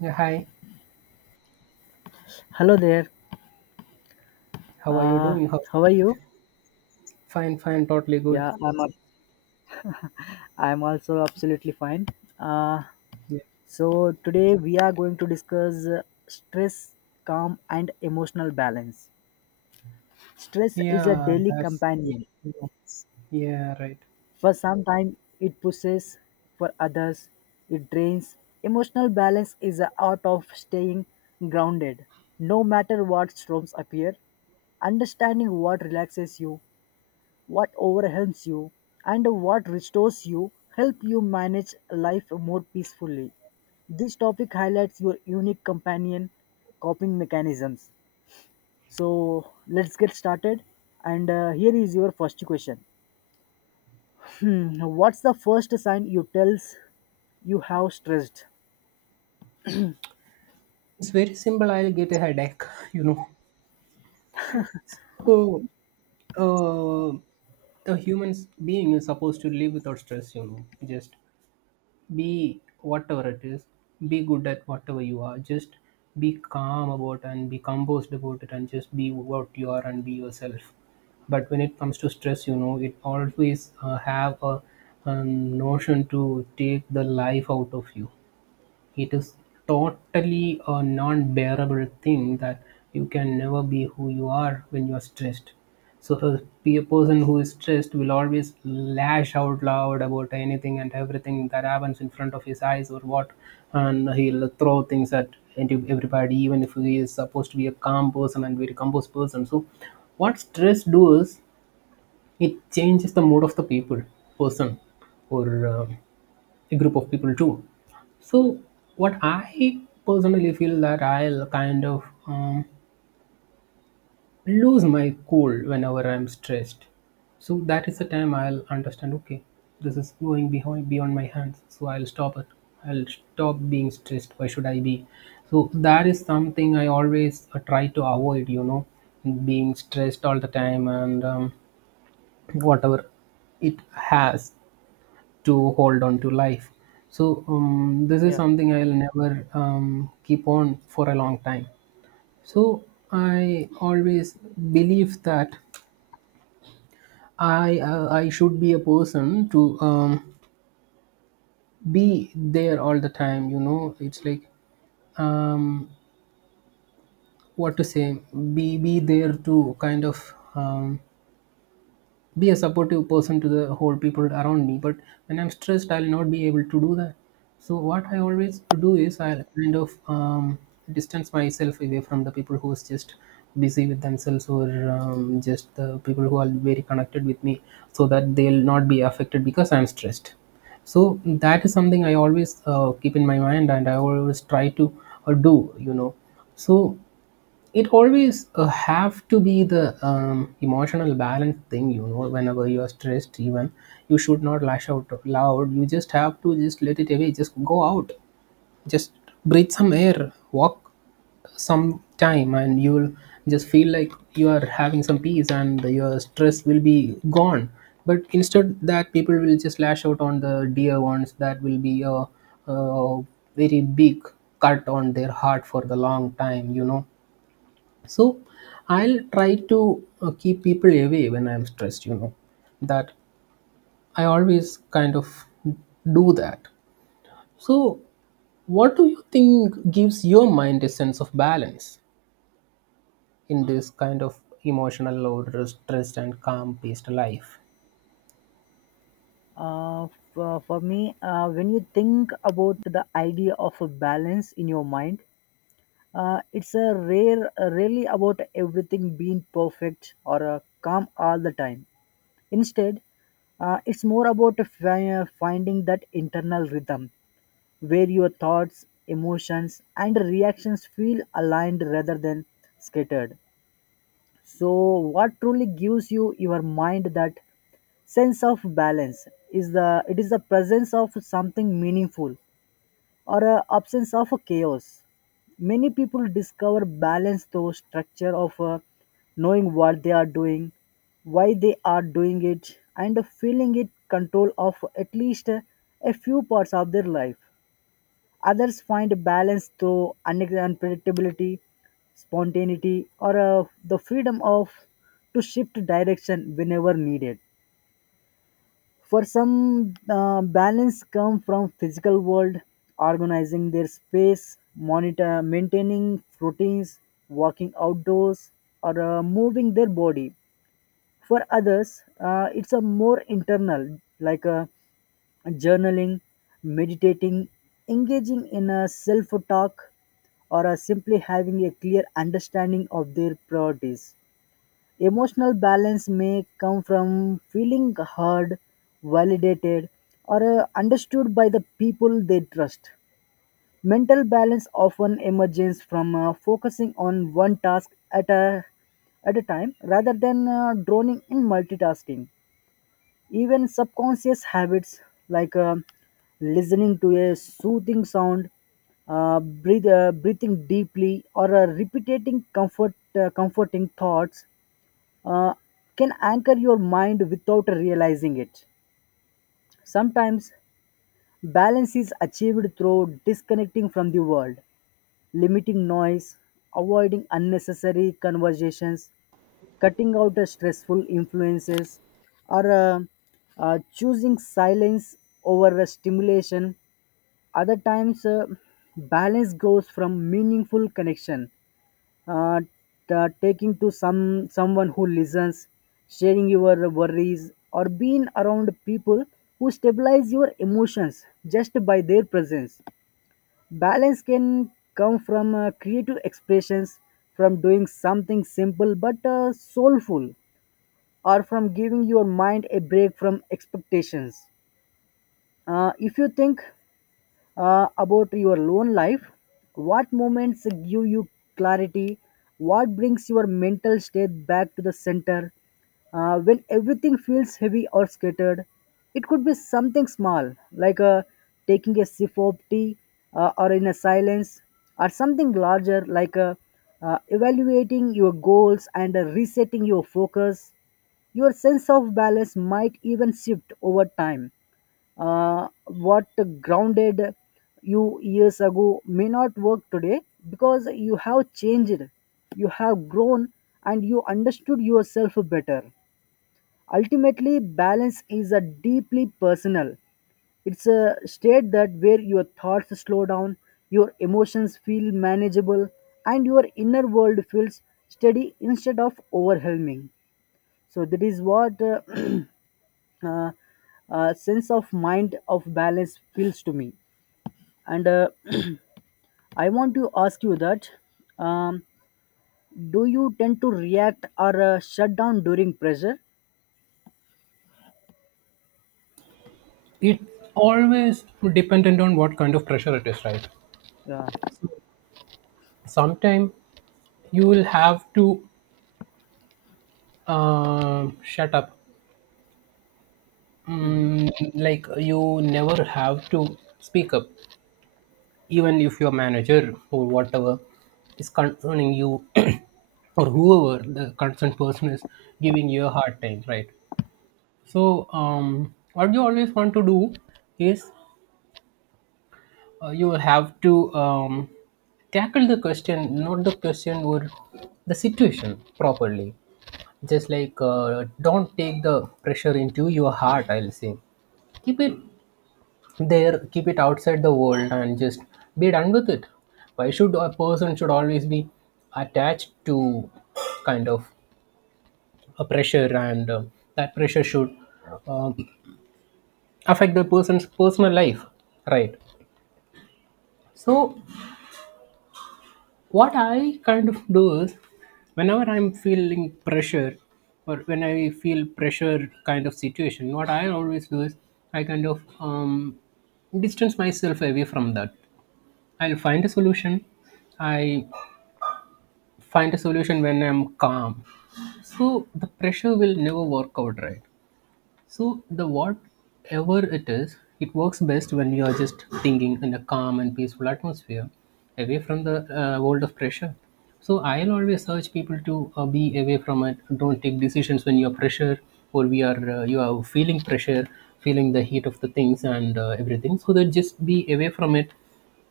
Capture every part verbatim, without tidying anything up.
Yeah, hi. Hello there. How are you Uh, doing? How's how are you? fine, fine, totally Yeah, good. I'm up. I'm also absolutely fine. Uh, Yeah, so today we are going to discuss uh, stress, calm, and emotional balance. Stress is a yeah, daily that's great. companion. You know. Yeah, right. For some time, it pushes. For others, it drains. Emotional balance is the art of staying grounded, no matter what storms appear. Understanding what relaxes you, what overwhelms you, and what restores you help you manage life more peacefully. This topic highlights your unique companion coping mechanisms. So let's get started. And uh, here is your first question. Mm, What's the first sign you tells you have stressed? It's very simple. I'll get a headache. You know. Oh, uh, a human being is supposed to live without stress. You know, just be whatever it is, be good at whatever you are, just be calm about and be composed about it and just be what you are and be yourself. But when it comes to stress, you know, it always uh, have a um, notion to take the life out of you. It is totally a non-bearable thing that you can never be who you are when you are stressed. So a pe- person who is stressed will always lash out loud about anything and everything that happens in front of his eyes or what, and he'll throw things at into everybody, even if he is supposed to be a calm person and very composed person. So what stress do is it changes the mood of the people, person, or um, a group of people too. So, what I personally feel that I'll kind of um, lose my cool whenever I'm stressed. So that is the time I'll understand. Okay, this is going behind beyond my hands. So I'll stop it. I'll stop being stressed. Why should I be? So that is something I always uh, try to avoid. You know, being stressed all the time, and um, whatever it has to hold on to life. So um, this is Yeah. something I'll never um, keep on for a long time. So I always believe that I uh, I should be a person to um, be there all the time. You know, it's like, um, what to say, be be there to kind of um, be a supportive person to the whole people around me. But when I'm stressed, I'll not be able to do that. So what I always do is I'll kind of um, distance myself away from the people who's just busy with themselves, or um, just the people who are very connected with me, so that they'll not be affected because I'm stressed. So that is something I always uh, keep in my mind, and I always try to, uh, do you know. So it always uh, have to be the um, emotional balance thing, you know. Whenever you are stressed, even you should not lash out loud, you just have to just let it away, just go out, just breathe some air, walk some time, and you'll just feel like you are having some peace and your stress will be gone. But instead, that people will just lash out on the dear ones. That will be a, a very big cut on their heart for the long time, you know. So I'll try to uh, keep people away when I'm stressed, you know, that I always kind of do that. So what do you think gives your mind a sense of balance in this kind of emotional or stressed and calm paced life? Uh, for, for me, uh, when you think about the idea of a balance in your mind, Uh, it's a rare, uh, rarely about everything being perfect or uh, calm all the time. Instead, uh, it's more about fi- uh, finding that internal rhythm where your thoughts, emotions, and reactions feel aligned rather than scattered. So, what truly gives you your mind that sense of balance is the it is the presence of something meaningful or a absence of a chaos. Many people discover balance through structure of uh, knowing what they are doing, why they are doing it, and feeling it control of at least uh, a few parts of their life. Others find balance through une- unpredictability, spontaneity, or uh, the freedom of to shift direction whenever needed. For some, uh, balance come from physical world, organizing their space, monitor, maintaining routines, walking outdoors, or uh, moving their body. For others, uh, it's a more internal, like uh, journaling, meditating, engaging in a self-talk, or uh, simply having a clear understanding of their priorities. Emotional balance may come from feeling heard, validated, or uh, understood by the people they trust. Mental balance often emerges from uh, focusing on one task at a, at a time rather than uh, droning in multitasking. Even subconscious habits like uh, listening to a soothing sound, uh, breathe, uh, breathing deeply, or uh, repeating comfort, uh, comforting thoughts uh, can anchor your mind without realizing it. Sometimes, balance is achieved through disconnecting from the world, limiting noise, avoiding unnecessary conversations, cutting out the stressful influences, or uh, uh, choosing silence over a stimulation. Other times, uh, balance grows from meaningful connection, uh, t- taking to some someone who listens, sharing your worries, or being around people who stabilize your emotions just by their presence. Balance can come from uh, creative expressions, from doing something simple but uh, soulful, or from giving your mind a break from expectations. Uh, if you think uh, about your own life. What moments give you clarity? What brings your mental state back to the center? Uh, when everything feels heavy or scattered, it could be something small like uh, taking a sip of tea uh, or in a silence, or something larger like uh, uh, evaluating your goals and uh, resetting your focus. Your sense of balance might even shift over time. Uh, what grounded you years ago may not work today, because you have changed, you have grown, and you understood yourself better. Ultimately, balance is a deeply personal. It's a state that where your thoughts slow down, your emotions feel manageable, and your inner world feels steady instead of overwhelming. So that is what uh, uh, uh, sense of mind of balance feels to me. And uh, I want to ask you that um, do you tend to react or uh, shut down during pressure? It always dependent on what kind of pressure it is, right? Yeah. Sometime you will have to, um, shut up. Mhm. Mm, like, you never have to speak up, even if your manager or whatever is concerning you or whoever the concerned person is giving you a hard time, right? So um, what you always want to do is, uh, you have to um, tackle the question, not the question or the situation, properly. Just like, uh, don't take the pressure into your heart, I'll say. Keep it there, keep it outside the world, and just be done with it. Why should a person should always be attached to kind of a pressure, and uh, that pressure should, um, affect the person's personal life, right? So what I kind of do is, whenever I'm feeling pressure or when I feel pressure kind of situation, what I always do is I kind of um, distance myself away from that. I'll find a solution. I find a solution when I'm calm. So the pressure will never work out, right? So the whatever it is, it works best when you are just thinking in a calm and peaceful atmosphere, away from the uh, world of pressure. So I'll always urge people to uh, be away from it. Don't take decisions when you're pressure, or we are, uh, you are feeling pressure, feeling the heat of the things and, uh, everything. So that, just be away from it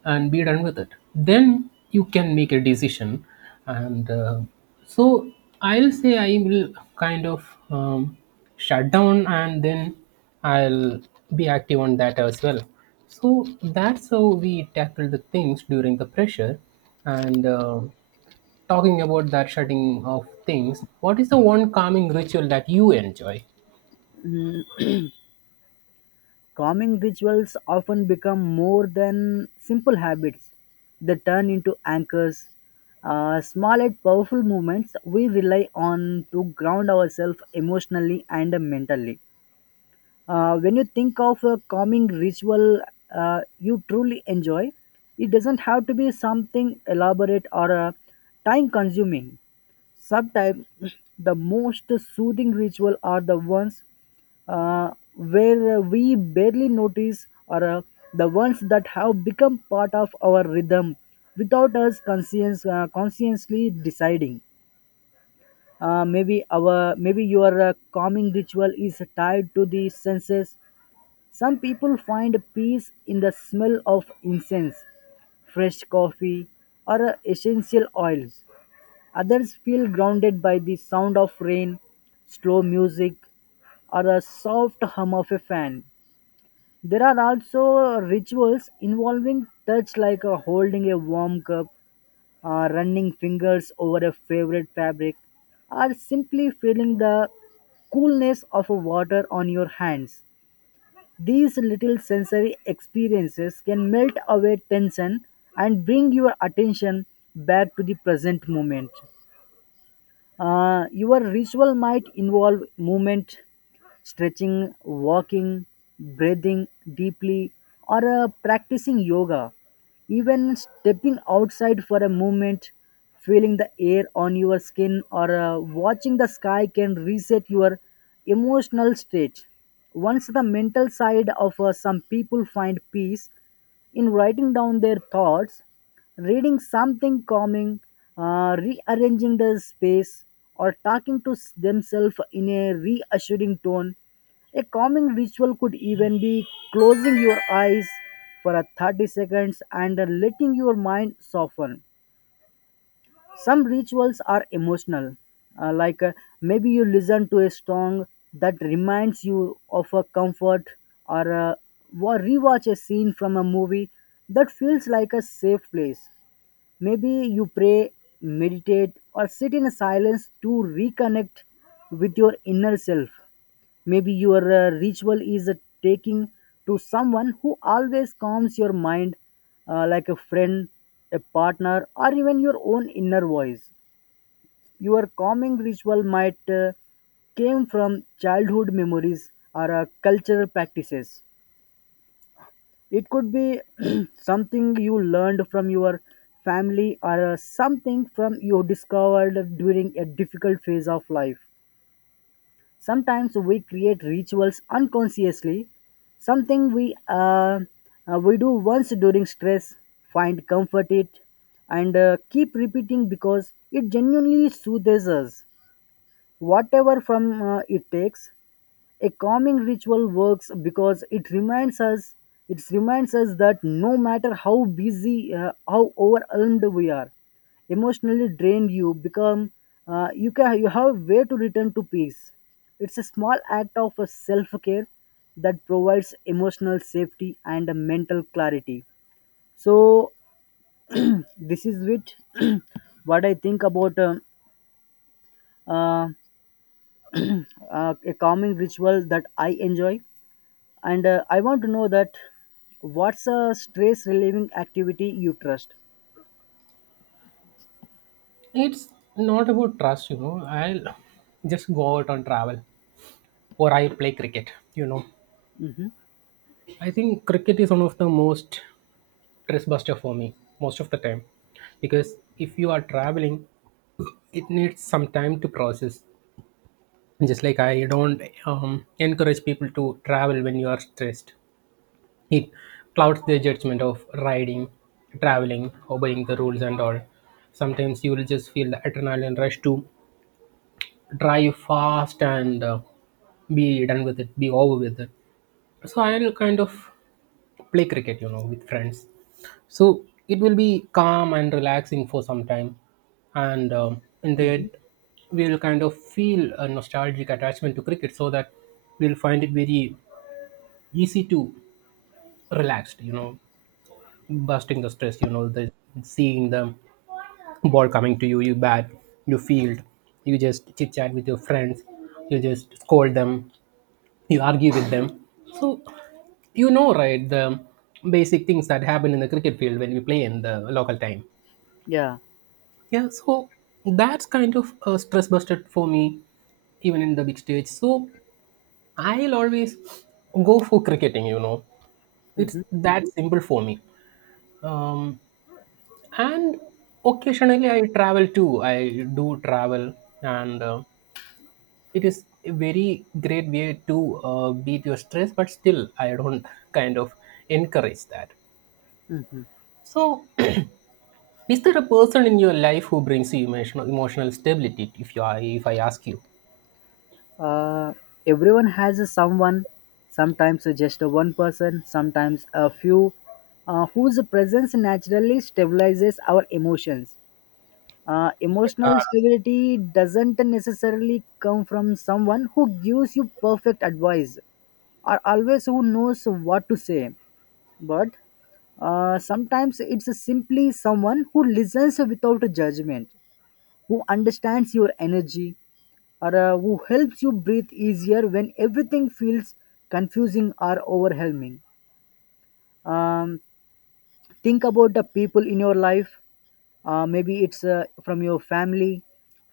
and be done with it, then you can make a decision. And uh, so I'll say I will kind of, um, shut down, and then I'll be active on that as well. So that's how we tackle the things during the pressure. And uh, Talking about that shutting of things, what is the one calming ritual that you enjoy? Mm, Calming rituals often become more than simple habits. They turn into anchors, uh, small and powerful movements we rely on to ground ourselves emotionally and mentally. Uh, when you think of a calming ritual uh, you truly enjoy, it doesn't have to be something elaborate or uh, time consuming. Sometimes the most soothing ritual are the ones uh, where uh, we barely notice, or uh, the ones that have become part of our rhythm without us conscience, uh, consciously deciding. Uh, maybe our maybe your uh, calming ritual is tied to the senses. Some people find peace in the smell of incense, fresh coffee, or essential oils. Others feel grounded by the sound of rain, slow music, or the soft hum of a fan. There are also rituals involving touch, like uh, holding a warm cup, uh, running fingers over a favorite fabric, or simply feeling the coolness of water on your hands. These little sensory experiences can melt away tension and bring your attention back to the present moment. Uh, your ritual might involve movement, stretching, walking, breathing deeply, or uh, practicing yoga. Even stepping outside for a moment, feeling the air on your skin, or uh, watching the sky can reset your emotional state. Once the mental side of uh, some people find peace in writing down their thoughts, reading something calming, uh, rearranging the space, or talking to s- themselves in a reassuring tone. A calming ritual could even be closing your eyes for a thirty seconds and uh, letting your mind soften. Some rituals are emotional, uh, like uh, maybe you listen to a song that reminds you of a comfort, or uh, wa- rewatch a scene from a movie that feels like a safe place. Maybe you pray, meditate, or sit in silence to reconnect with your inner self. Maybe your uh, ritual is uh, taking to someone who always calms your mind, uh, like a friend, a partner, or even your own inner voice. Your calming ritual might uh, came from childhood memories or uh, cultural practices. It could be something you learned from your family or uh, something from you discovered during a difficult phase of life. Sometimes we create rituals unconsciously, something we uh, uh, we do once during stress, find comfort it, and uh, keep repeating because it genuinely soothes us, whatever from uh, it takes. A calming ritual works because it reminds us it reminds us that no matter how busy, uh, how overwhelmed we are, emotionally drained, you become uh, you can you have a way to return to peace. It's a small act of self care that provides emotional safety and a mental clarity. So this is it. What I think about um uh, uh, a calming ritual that I enjoy. And uh, I want to know that what's a stress relieving activity you trust. It's not about trust, you know. I'll just go out on travel or I play cricket. You know, I think cricket is one of the most stress buster for me most of the time, because if you are traveling, it needs some time to process. Just like, I don't um, encourage people to travel when you are stressed. It clouds their judgment of riding, traveling, obeying the rules and all. Sometimes you will just feel the adrenaline rush to drive fast and, uh, be done with it, be over with it. So I'll kind of play cricket, you know, with friends. So it will be calm and relaxing for some time, and um, in the Hmm. end we'll kind of feel a nostalgic attachment to cricket, so that we'll find it very easy to relaxed, you know, busting the stress, you know, the seeing the ball coming to you, you bat, you field, you just chit chat with your friends, you just scold them, you argue with them. So you know, right, the basic things that happen in the cricket field when we play in the local time. Yeah. Yeah, so that's kind of a stress buster for me, even in the big stage. So I'll always go for cricketing, you know. It's Hmm. that simple for me. Um, and occasionally I travel too. I do travel, and uh, it is a very great way to uh, beat your stress, but still I don't kind of encourage that. Hmm. So is there a person in your life who brings you emotional emotional stability, if you are if I ask you? uh, Everyone has a someone, sometimes just a one person, sometimes a few, uh, whose presence naturally stabilizes our emotions. Uh, emotional stability doesn't necessarily come from someone who gives you perfect advice or always who knows what to say, but uh, sometimes it's simply someone who listens without judgment, who understands your energy, or uh, who helps you breathe easier when everything feels confusing or overwhelming. Um, think about the people in your life. Uh, maybe it's uh, from your family,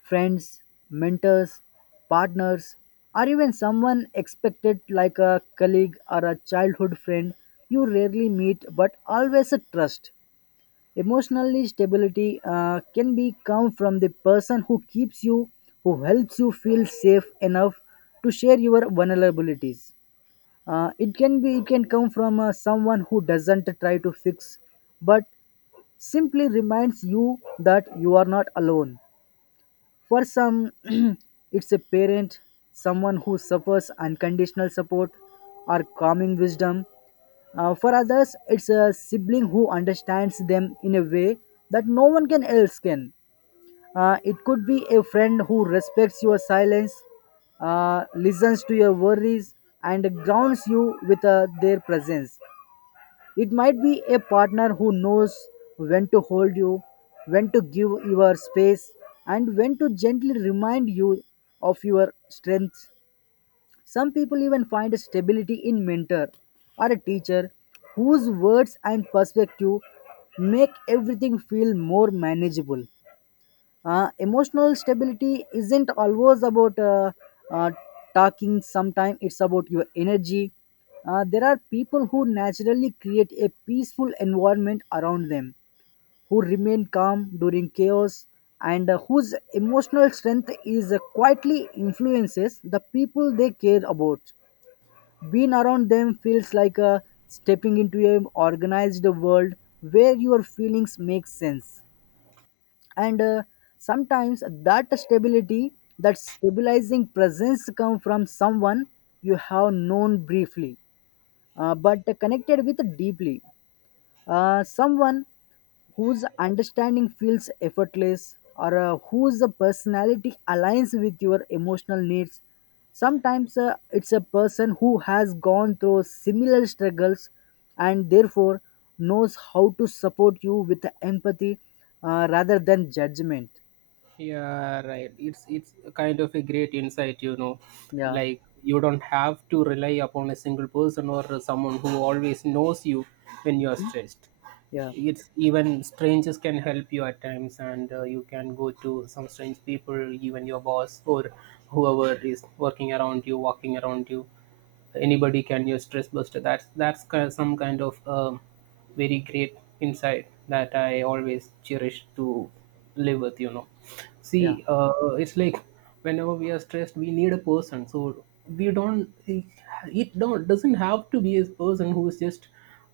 friends, mentors, partners, or even someone expected like a colleague or a childhood friend you rarely meet but always trust. Emotionally stability uh, can be come from the person who keeps you, who helps you feel safe enough to share your vulnerabilities. Uh, it can be it can come from uh, someone who doesn't try to fix, but simply reminds you that you are not alone. For some, it's a parent, someone who suffers unconditional support or calming wisdom. Uh, for others, it's a sibling who understands them in a way that no one can else can. Uh, it could be a friend who respects your silence, uh, listens to your worries, and grounds you with uh, their presence. It might be a partner who knows when to hold you, when to give your space, and when to gently remind you of your strength. Some people even find stability in mentor or a teacher whose words and perspective make everything feel more manageable. Uh, emotional stability isn't always about uh, uh, talking, sometimes it's about your energy. Uh, there are people who naturally create a peaceful environment around them, who remain calm during chaos, and uh, whose emotional strength is uh, quietly influences the people they care about. Being around them feels like a stepping into an organized world where your feelings make sense. And uh, sometimes that stability, that stabilizing presence come from someone you have known briefly, uh, but connected with deeply. Uh, someone whose understanding feels effortless or uh, whose personality aligns with your emotional needs. Sometimes uh, it's a person who has gone through similar struggles and therefore knows how to support you with empathy uh, rather than judgment. Yeah, right. It's it's kind of a great insight, you know, Yeah. like, you don't have to rely upon a single person or someone who always knows you when you are Mhm. stressed. Yeah. It's, even strangers can help you at times, and, uh, you can go to some strange people, even your boss or whoever is working around you, walking around you. Anybody can your stress buster. That's that's ki- some kind of, um, very great insight that I always cherish to live with, you know. Yeah. See, uh, it's like, whenever we are stressed, we need a person. So we don't, it don't, doesn't have to be a person who is just,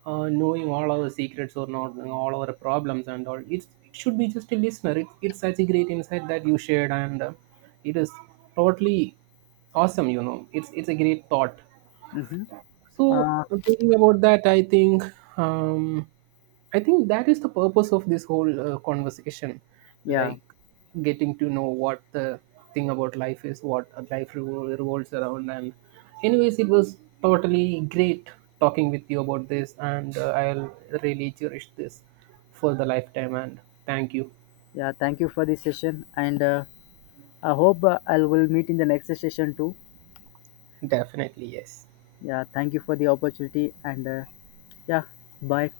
uh, knowing all our secrets or not, all our problems and all. It's, it should be just a listener. It, it's such a great insight that you shared, and uh, it is totally awesome. You know, it's it's a great thought. Hmm. So Uh, thinking about that, I think, um, I think that is the purpose of this whole uh, conversation, yeah, like getting to know what the thing about life is, what a life revol- revolves around. And anyways, it was totally great talking with you about this, and uh, I'll really cherish this for the lifetime. And thank you, yeah. Thank you for this session, and uh, I hope uh, I will meet in the next session too. definitely yes. Yeah, thank you for the opportunity and uh, yeah, bye.